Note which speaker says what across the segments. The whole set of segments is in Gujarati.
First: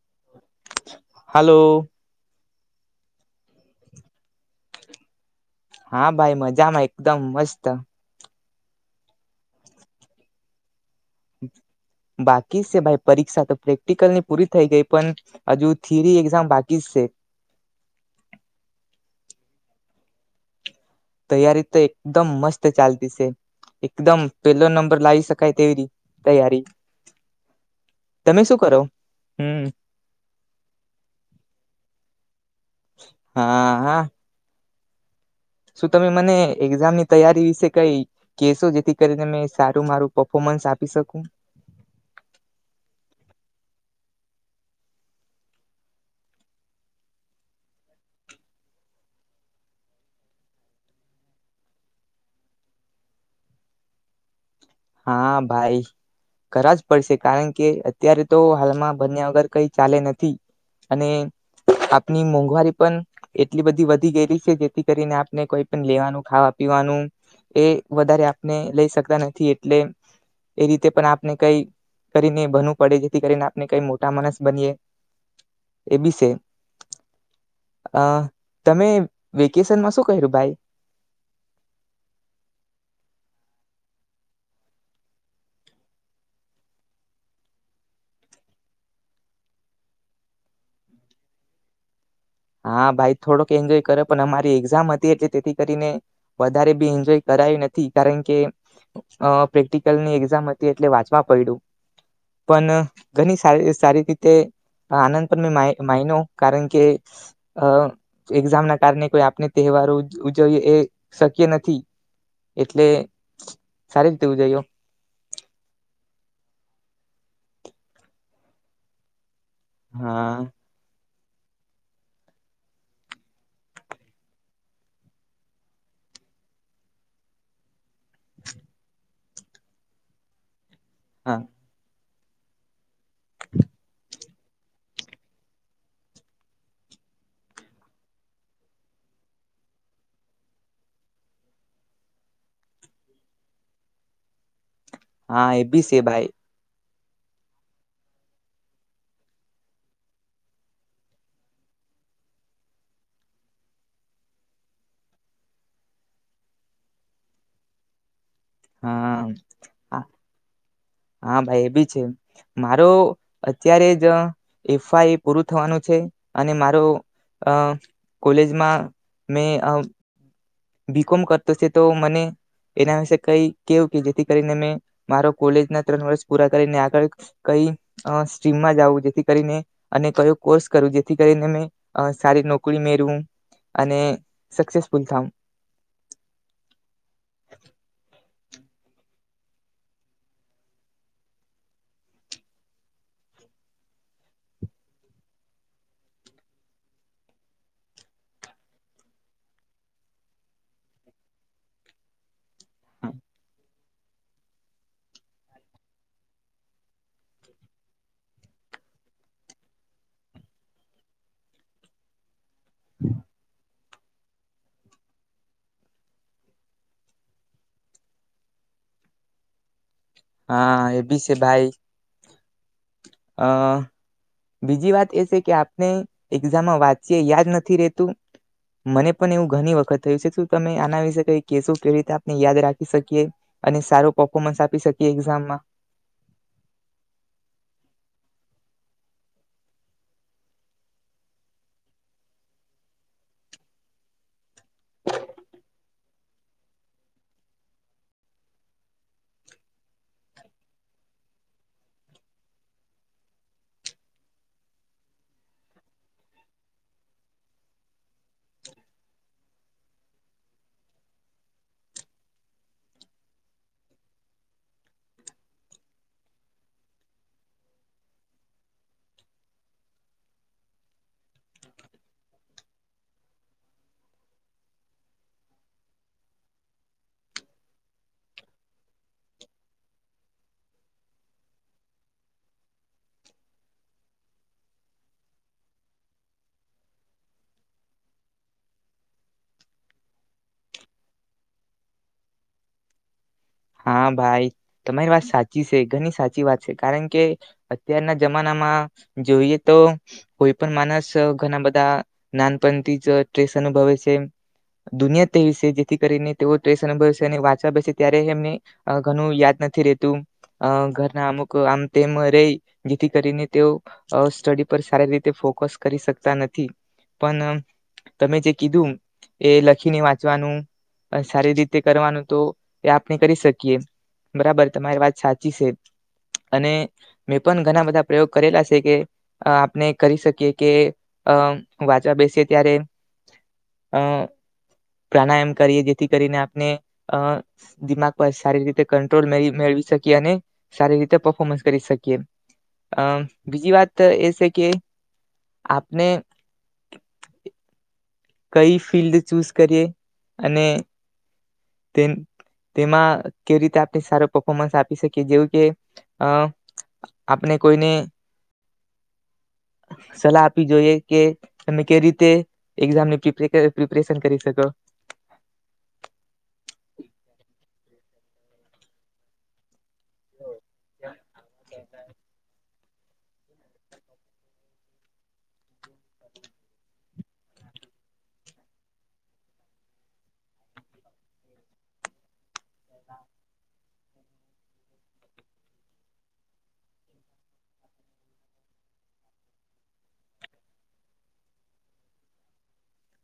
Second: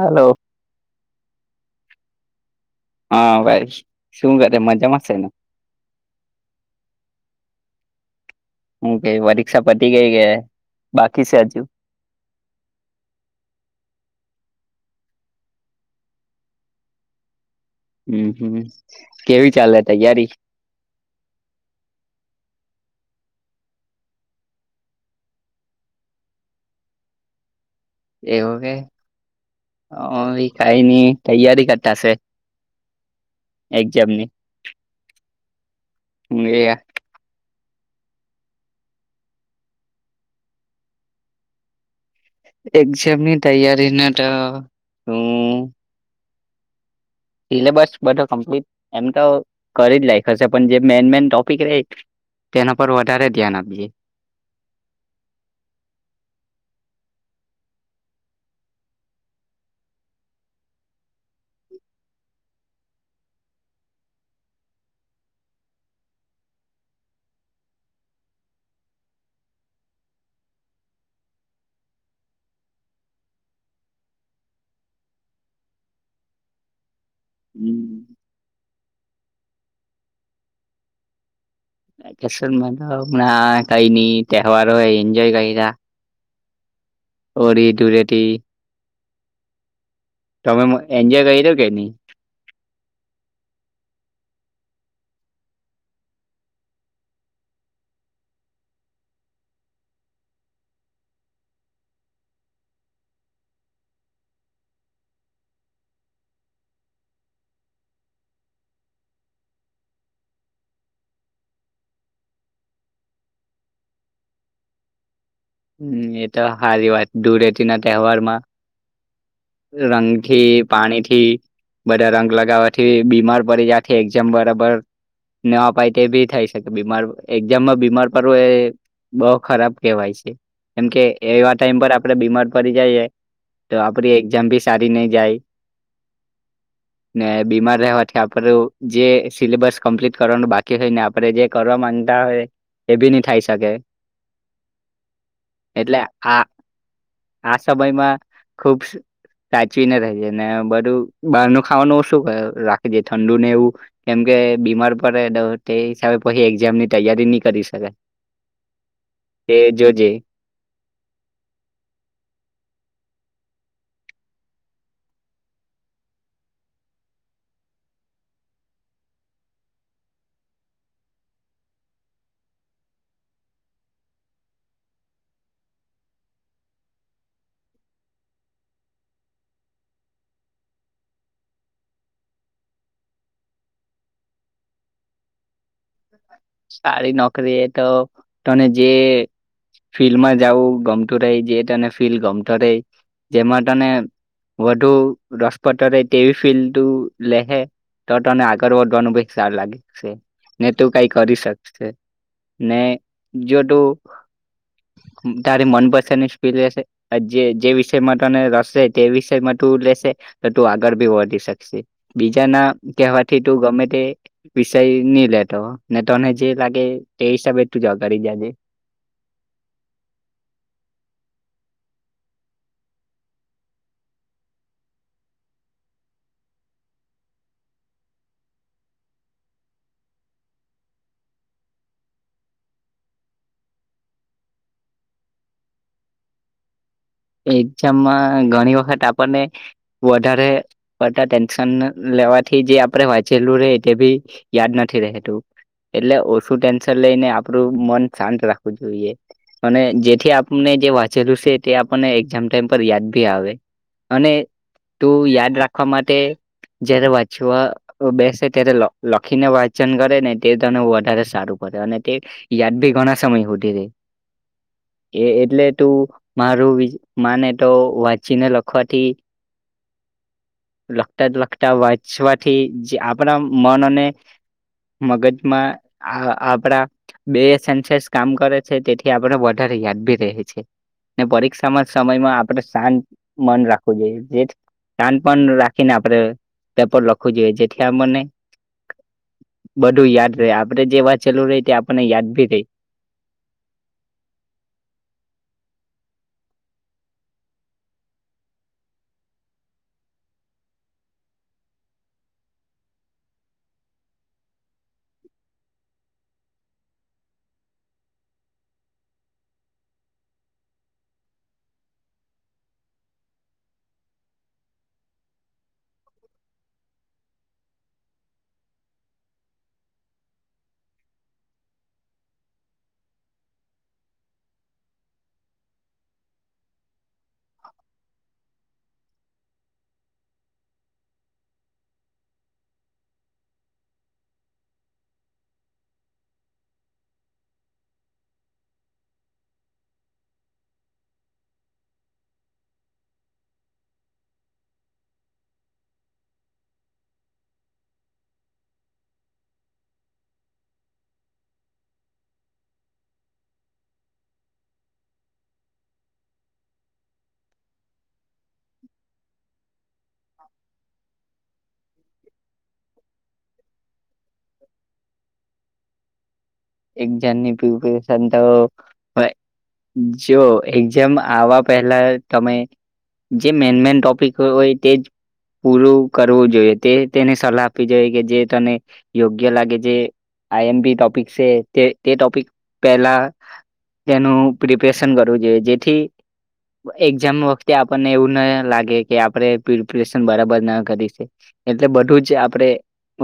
Speaker 1: હલો
Speaker 2: હલો
Speaker 1: હા ભાઈ શું કરે મજામાં શે ને
Speaker 2: હા ભાઈ મજામાં એકદમ મસ્ત
Speaker 1: હું કેઈ પરીક્ષા પતી ગઈ કે બાકી છે હજુ
Speaker 2: બાકી શે ભાઈ પરીક્ષા તો પ્રેક્ટિકલની પૂરી થઈ ગઈ પણ હજુ થિયરી એક્ઝામ બાકી જ શે
Speaker 1: હમ હમ કેવી ચાલે તૈયારી
Speaker 2: તૈયારી તો એકદમ મસ્ત ચાલતી શે એકદમ પેલો નંબર લાવી શકાય તેવી તૈયારી તમે
Speaker 1: એવું
Speaker 2: શું
Speaker 1: કે
Speaker 2: કરો હમ
Speaker 1: અમ ભી કઈ નઈ તૈયારી કરતાશે
Speaker 2: હા હ
Speaker 1: એક્ઝામની
Speaker 2: શું તમે મને એક્ઝામ ની તૈયારી વિશે કઈ કેશો જેથી કરીને મેં સારું મારું પફોમન્સ આપી શકુ
Speaker 1: એક્ઝામની તૈયારી ને તો હું સિલેબસ બધો કમ્પ્લીટ એમ તો કરી જ લાયગો છે પણ જે મેન મેન ટોપિક ર તેના પર વધારે ધ્યાન આપજે
Speaker 2: હા ભાઈ કરવા જ પડશે કારણ કે અત્યારે તો હાલમાં ભણયા વગર કઈ ચાલે નથી અને આપની મોંઘવારી પણ એટલી બધી વધી ગયેલી છે જેથી કરીને આપને કોઈ પણ લેવાનું ખાવા પીવાનું એ વધારે આપને લઈ શકતા નથી એટલે એ રીતે પણ આપણે કઈ કરીને ભનવું પડે જેથી કરીને આપણે કઈ મોટા માણસ બનીએ એ બીશે અ તમે વેકેશનમાં શું કર્યું ભાઈ
Speaker 1: કેસમાં તો કઈની તહેવારો એન્જોય કરીયા ઓળી ધૂળટી તમે એન્જોય કરીયુ કે ની
Speaker 2: હા ભાઈ થોડોક એન્જોય કરો પણ અમારી એક્ઝામ હતી એટલે તેથી કરીને વધારે બી એન્જોય કરાયું નથી કારણ કે પ્રેક્ટિકલની એક્ઝામ હતી એટલે વાંચવા પડ્યું પણ ઘણી સારી સારી રીતે આનંદ પણ મે માયનો કારણ કે અ એક્ઝામ ના કારણે કોઈ આપણે તહેવારો ઉજવીએ એ શક્ય નથી એટલે સારી રીતે ઉજવ્યો
Speaker 1: હમ એ તો હારી વાત ધૂળતી ના તહેવારમાં રંગ
Speaker 2: હા
Speaker 1: થી પાણી થી થી બધા રંગ લગાવવાથી બીમાર પડી જથી એઝામ બરાબર ન અપાય તે ભી થઈ શકે બીમાર એક્ઝામમાં બીમાર પડવું એ બો ખરાબ કેહેવાય શે. કેમ કે
Speaker 2: હા
Speaker 1: એવા ટાઈમ પર આપણે બીમાર પડી જઈએ તો આપડી એક્ઝામ ભી સારી નહી જાય ને બીમાર રહેવાથી આપણું જે સિલેબસ કમ્પ્લીટ કરવાનું બાકી હોયને આપણે જે કરવા માંગતા હોય એ બી નહી થાય શકે
Speaker 2: હા એ બી
Speaker 1: એટલે
Speaker 2: સે ભાઈ
Speaker 1: આ આ સમયમાં ખુબ સાચવીને રજે ને બધું બહાર ન ખાવાનું ઓછું રાખેજે ઠંડુને એવું કેમ કે બીમાર પડે તો તે હિસાબે પછી એઝામ ની તૈયારી નહી કરી શકે
Speaker 2: હા હ હા ભાઈ એ બી છે મારો અત્યારે જ એફઆઈ પૂરું થવાનું છે અને મારો અ કોલેજમાં બીકોમ કરતો તો મને એના વિશે કઈ કેવું કે જેથી કરીને મે મારો કોલેજ ના ત્રણ વર્ષ પૂરા કરીને આગળ કઈ અ સ્ટ્રીમમાં જવું જેથી કરીને અને કયો કોર્સ કરું જેથી કરીને મે સારી અ નોકરી મેળવું અને સક્સેસફુલ થાવ
Speaker 1: સારી નોકરી એ તો તને જે ફિલ્ડમાં જવું ગમતું રહી જે તને ફિલ્ડ ગમત રહી જેમાં તને વધુ રસપટ રહે તેવી ફિલ્ડ તું લે હે તો તને આગળ વધવાનુભ સારું લાગ ને તું કઈક કરી શક શે ને જો તું તારી મનપસંદ ની સ્પીલ લેશે જે જે વિષયમાં તને રશે તે વિષયમાં તું લેશે તો તું આગળ ભી વધી શકશે બીજા ના કહેવાથી તું ગમે તે વિષય નહી લેતો ને તને જે લાગે તે હિસાબે તું આગળી જ જે.
Speaker 2: હા એ બી છે, ભાઈ આ બીજી વાત એ છે કે આપને એક્ઝામમાં વાંચીએ યાદ નથી રેતું મને પણ એવું ઘણી વખત થયું છે શું તમે આના વિશે કંઈક કેસો કેવી રીતે આપને યાદ રાખી શકીએ અને સારો પફોમન્સ આપી શકીએ એક્ઝામમાં.
Speaker 1: એક્ઝામમાં ઘણી વખત આપણને વધારે પડતા ટેન્શન લેવાથી જે આપણે વાંચેલું રે તે ભી યાદ નથી રહે તું. એટલે ઓછું ટેન્શન લઈને આપડું મન શાંત રાખવું જોઈએ અને જેથી આપણે જે વાંચેલું છે, તે આપણને એક્ઝામ ટાઈમ પર યાદ ભી આવે અને તું યાદ રાખવા માટે જ્યારે વાંચવા બેસે ત્યારે લ લખીને વાંચન કરે ને તે તને વધારે સારું બને અને તે યાદ ભી ઘણા સમય સુધી રે એ એટલે તું મારું મને તો વાંચીને લખવાથી લખતા લખતા વાંચવાથી આપણા મન અને મગજમાં આ આપડા બે સેન્સર્સ કામ કરે છે તેથી આપણે વધારે યાદ બી રહે છે ને પરીક્ષા એક્ષામ ના સમયમાં આપણે શાંત મન રાખવું જોઈએ જે શાંત મન રાખીને આપણે પેપર લખવું જોઈએ જેથીથી આપણને બધું યાદ રહે આપણે જે વાંચેલું રે તે આપણને યાદ ભી રે.
Speaker 2: હા ભાઈ તમારી વાત સાચી છે, ઘણી સાચી વાત છે, કારણ કે અત્યારના જમાનામાં જોઈએ તો કોઈ પણ માણસ ઘણા બધા નાનપણથી જ ટ્યુશન અનુભવે છે, દુનિયા [unintelligible] છે, જેથી કરીને તેઓ ટ્રેસ અનુભવે છે, અને વાંચવા બે છે, ત્યારે એમની આગળનું યાદ નથી રેતું આ ઘરના અમુક આમ તેમ રહી જેથી કરીને તેઓ સ્ટડી પર સારી રીતે ફોકસ કરી શકતા નથી પણ તમે જે કીધું એ લખીને વાંચવાનું સારી રીતે કરવાનું તો એ આપણે કરી શકી યે બરાબર તમારી વાત સાચી છે અને મેં પણ ઘણા બધા પ્રયોગ કરેલા છે કે આપણે કરી શકીએ કે અ વાંચવા બેસીએ ત્યારે આ પ્રાણાયામ કરીએ જેથી કરીને આપણે આ દિમાગ ઉપર સારી રીતે કંટ્રોલ મે મેળવી શકીએ અને સારી રીતે પફોર્મન્સ કરી શકીએ આમ બીજી વાત એ છે કે આપણે કઈ ફિલ્ડ ચૂઝ કરીએ અને તે તેમાં કેવી રીતે આપણે સારો પફોર્મન્સ આપી શકીએ જેવું કે અ આપણે કોઈને સલાહ આપવી જોઈએ કે તમે કેવી રીતે એક્ઝામની પ્રિપેર પ્રિપેરેશન પણ કરી શકો.
Speaker 1: એક્ઝામની પ્રિપરેશન તો જો એક્ઝામ આવવા પહેલા તમે જે મેન મેન ટોપિક હોય તે જ પૂરું કરવું જોઈએ તે તેને સલાહ આપવી જોઈએ કે જે તને યોગ્ય લાગે જે આઈ એમ પી ટોપિક છે તે તે ટોપિક પહેલા તેનું પ્રિપરેશન કરવું જોઈએ જેથી એક્ઝામ વખતે આપણને એવું ના લાગે કે આપણે પ્રિપરેશન બરાબર ના કરી એટલે બધું જ આપણે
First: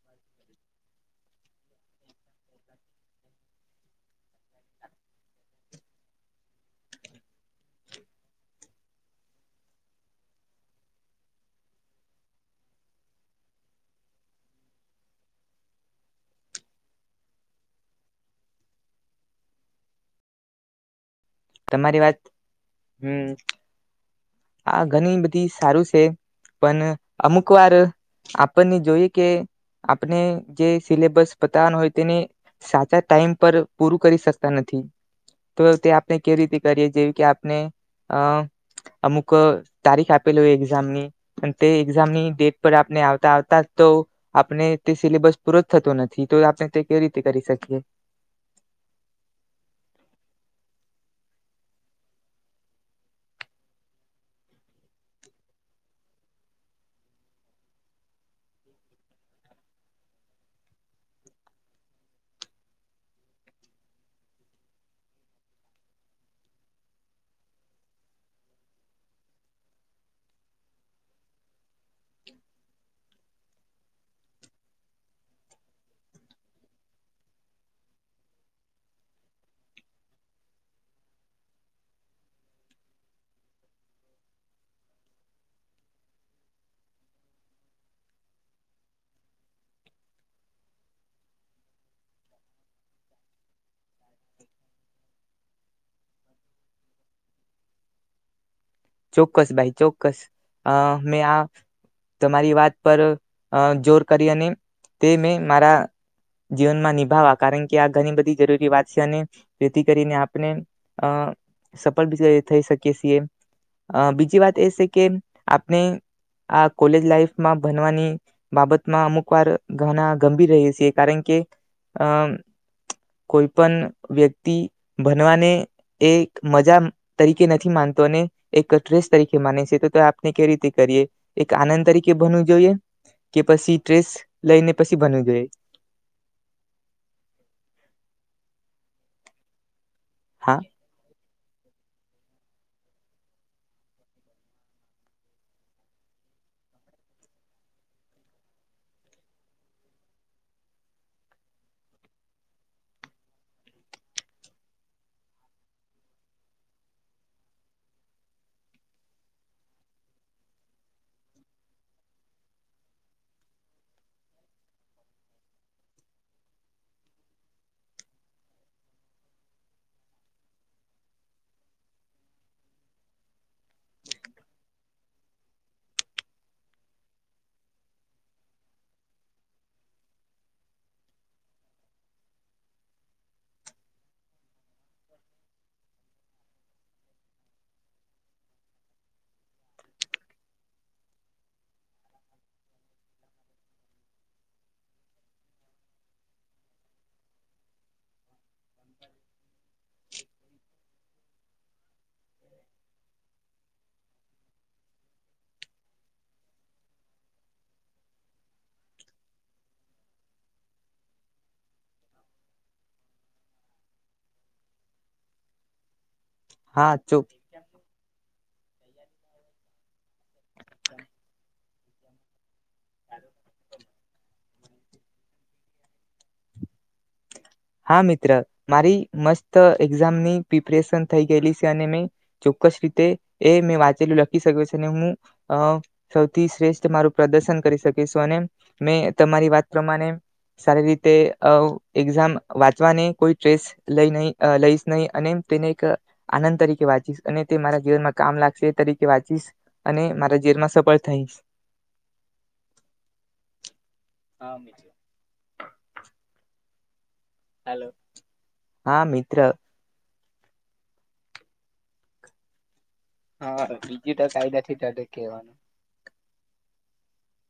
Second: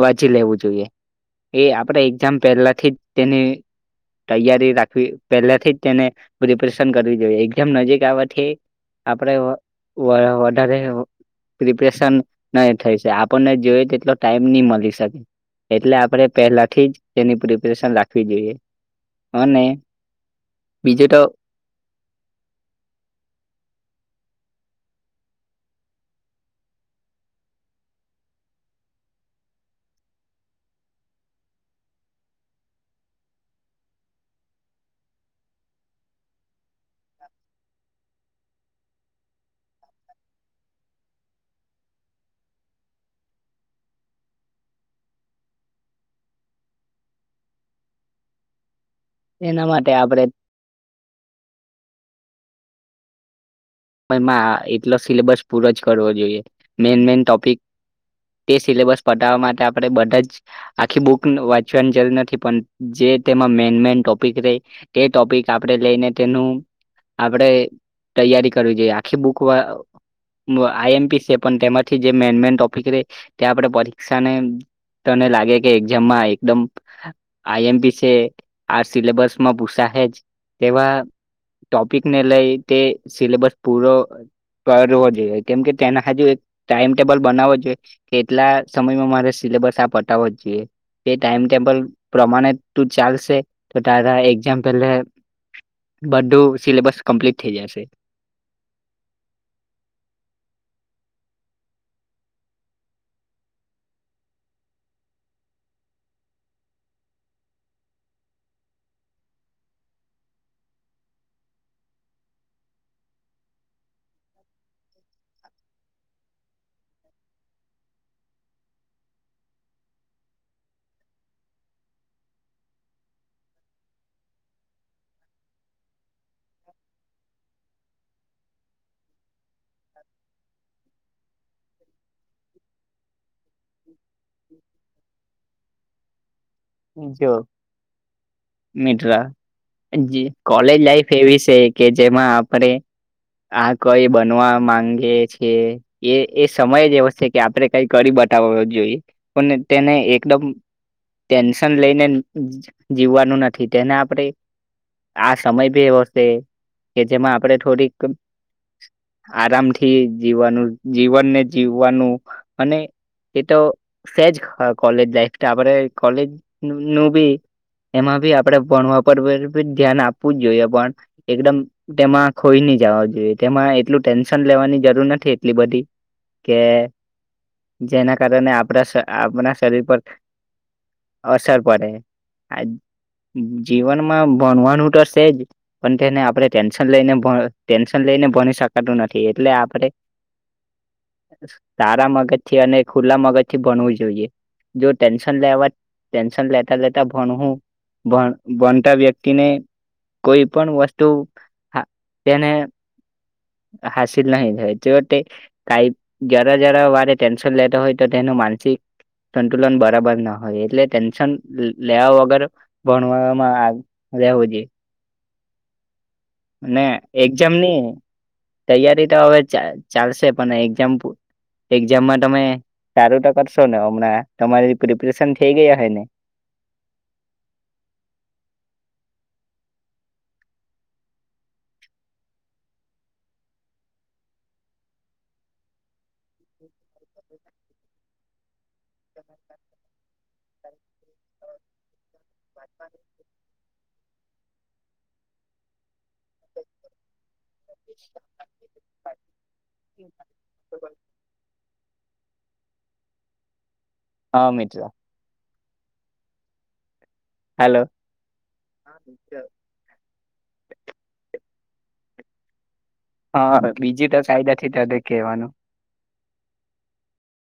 Speaker 1: વાંચી લેવું જોઈએ એ આપણે એક્ઝામ પહેલાથી જ તેની તૈયારી રાખવી પહેલાથી જ તેને પ્રિપરેશન કરવી જોઈએ એક્ઝામ નજીક આવવાથી આપણે વા વધારે પ્રિપરેશન નહી થઈ શકે આપણને જોઈ તેટલો ટાઈમ નહી મળી શકે એટલે આપણે પહેલાથી જ તેની પ્રિપેરેશન રાખ આપી દે અને બીજું તો
Speaker 2: તમારી વાત હમ્મ આ ઘણી બધી સારું છે પણ અમુક વાર આપણને જોઈએ કે આપણે જે સિલેબસ પતાવવાનો હોય તેને સાચા ટાઈમ પર પૂરું કરી શકતા નથી તો તે અપ આપ કેવી રીતે કરીએ જેવી કે આપને આ અમુક તારીખ આપેલી હોય એક્ઝામની અને તે એક્ઝામની ડેટ પર આપણે આવતા આવતા તો આપણે તે સિલેબસ પૂરો જ થતો નથી તો આપણે કેવી રીતે કરી શકીએ
Speaker 1: એના માટે આપડે [unintelligible] એટલો સિલેબસ પૂરો જ કરવો જોઈએ મેન મેન ટોપિક તે સિલેબસ પઠાવવા માટે આપણે બધા જ આખી બુક વાંચવાની જરૂર નથી પણ જે તેમાં મેન મેન ટોપિક રે તે ટોપિક આપણે લઈને તેનું આપણે તૈયારી કરવી જોઈએ આખી બુક આ આઈ એમ પી છે, પણ તેમાંથી જે મેન મેન ટોપિક રે તે આપણે પરીક્ષાને તને લાગે કે એઝામમાં એકદમ આઈ એમ પી છે આ સિલેબસમાં પૂસા હેજ તેવા ટોપિકને લઈ તે સિલેબસ પૂરો કરવો જોઈએ કેમ કે તેના હજુ એક ટાઈમટેબલ બનાવો જોઈએ કેટલા સમયમાં મારે સિલેબસ આ પતાવો જોઈએ તે ટાઈમટેબલ પ્રમાણે તું ચાલશે તો તારા એક્ઝામ પહેલા બધું સિલેબસ કમ્પ્લીટ થઈ જશે.
Speaker 2: ચોક્કસ ભાઈ ચોક્કસ અ મેં આ તમારી વાત પર આ જોર કરી અને તે મેં મારા જીવનમાં નિભાાવવા કારણ કે આ ઘણી બધી જરૂરી વાત છે અને જેથી કરીને આપને આ સફળી થઈ શકી છીએ અ બીજી વાત એ છે કે આપણે આ કોલેજ લાઈફમાં ભનવાની બાબતમાં અમુક વાર ઘણા ગંભીર રહી છીએ કારણ કે અમ કોઈ પણ વ્યક્તિ ભનવાને એ મજા તરીકે નથી માનતો ને એક [unintelligible] તરીકે માને છે. તો આપને કેવી રીતે કરીએ એક આનંદ તરીકે બનવું જોઈએ કે પછી ટ્રેસ લઈને પછી બનવું જોઈએ.
Speaker 1: જો મિત્ર જી
Speaker 2: હા
Speaker 1: કોલેજ લાઈફ એવી છે કે જેમાં આપણે આ કઈ બનવા માંગીએ જીએ એ સમય જ એવો શે કે આપણે કઈ કરી બતાવો જોઈએ પણ તેને એકદમ ટેન્શન લઈને જીવવાનું નથી તેને આપણે આ સમય ભી એવો શે કે જેમાં આપણે થોડીક આરામથી જીવવાનું જીવનને જીવવાનું અને એ તો સેજ કોલેજ લાઈફ આપણે કોલેજ નું બી એમાં બી આપણે ભણવા પર ધ્યાન આપવું જ જોઈએ પણ એકદમ તેમાં ખોઈ ન જવા જોઈએ તેમાં એટલું ટેન્શન લેવાની જરૂર નથી એટલી બધી કે જેના કારણે આપણા આપણા શરીર પર અસર પડે જીવનમાં ભણવાનું તો શે જ પણ તેને આપણે ટેન્શન લઈને ટેન્શન લઈને ભણી શકાતું નથી એટલે આપણે સારા મગજ થી અને ખુલ્લા મગજ થી ભણવું જોઈએ જો ટેન્શન લેવા ટેન્શન લેતા લેતા ભણહું ભણતા વ્યક્તિને કોઈ પણ વસ્તુ તેને હાસિલ નહી થાય, જો તે કંઇ જરા જરા વારે ટેન્શન લેતા હોય તો તેનું માનસિક સંતુલન બરાબર ન હ એટલે ટેન્શન લેવા વગર ભણવામાં રહેેવું જોઈએ. ને
Speaker 2: હા ચો
Speaker 1: એક્જામની તૈયારી તો હવે ચા ચાલશે. પણ એક્ઝામપૂ એક્ઝામમાં તમે સારું તો કરશો ને હમણાં તમારી પ્રિપરેશન થઈ ગય હએ ને
Speaker 2: હા મિત્ર મારી મસ્ત એક્ઝામની પ્રિપરેશન થઈ ગયેલી શે ને મે ચોક્કસ રીતે એ મેં વાંચેલું લખી શકુ છુ અને હું સૌથી શ્રેષ્ઠ મારું પ્રદર્શન કરી શકીશું અને મેં તમારી વાત પ્રમાણે સારી રીતે અ વાંચવાને કોઈ ટ્રેસ લઈ નહી લઈ નહી અનેમ તેનેક આનંદ તરીકે વાંચીશ અને તે મારા જીવનમાં કામ લાગશે એ તરીકે વાંચીશ અને મારા જીવનમાં સફળ થઈશ
Speaker 1: હા મીત્ર હાલો
Speaker 2: હલો હા મિત્ર
Speaker 1: હા બીજી તો
Speaker 2: બીજું કાઈ
Speaker 1: કાયદા થી તને
Speaker 2: નઈ કહેવાનું
Speaker 1: કેવાનું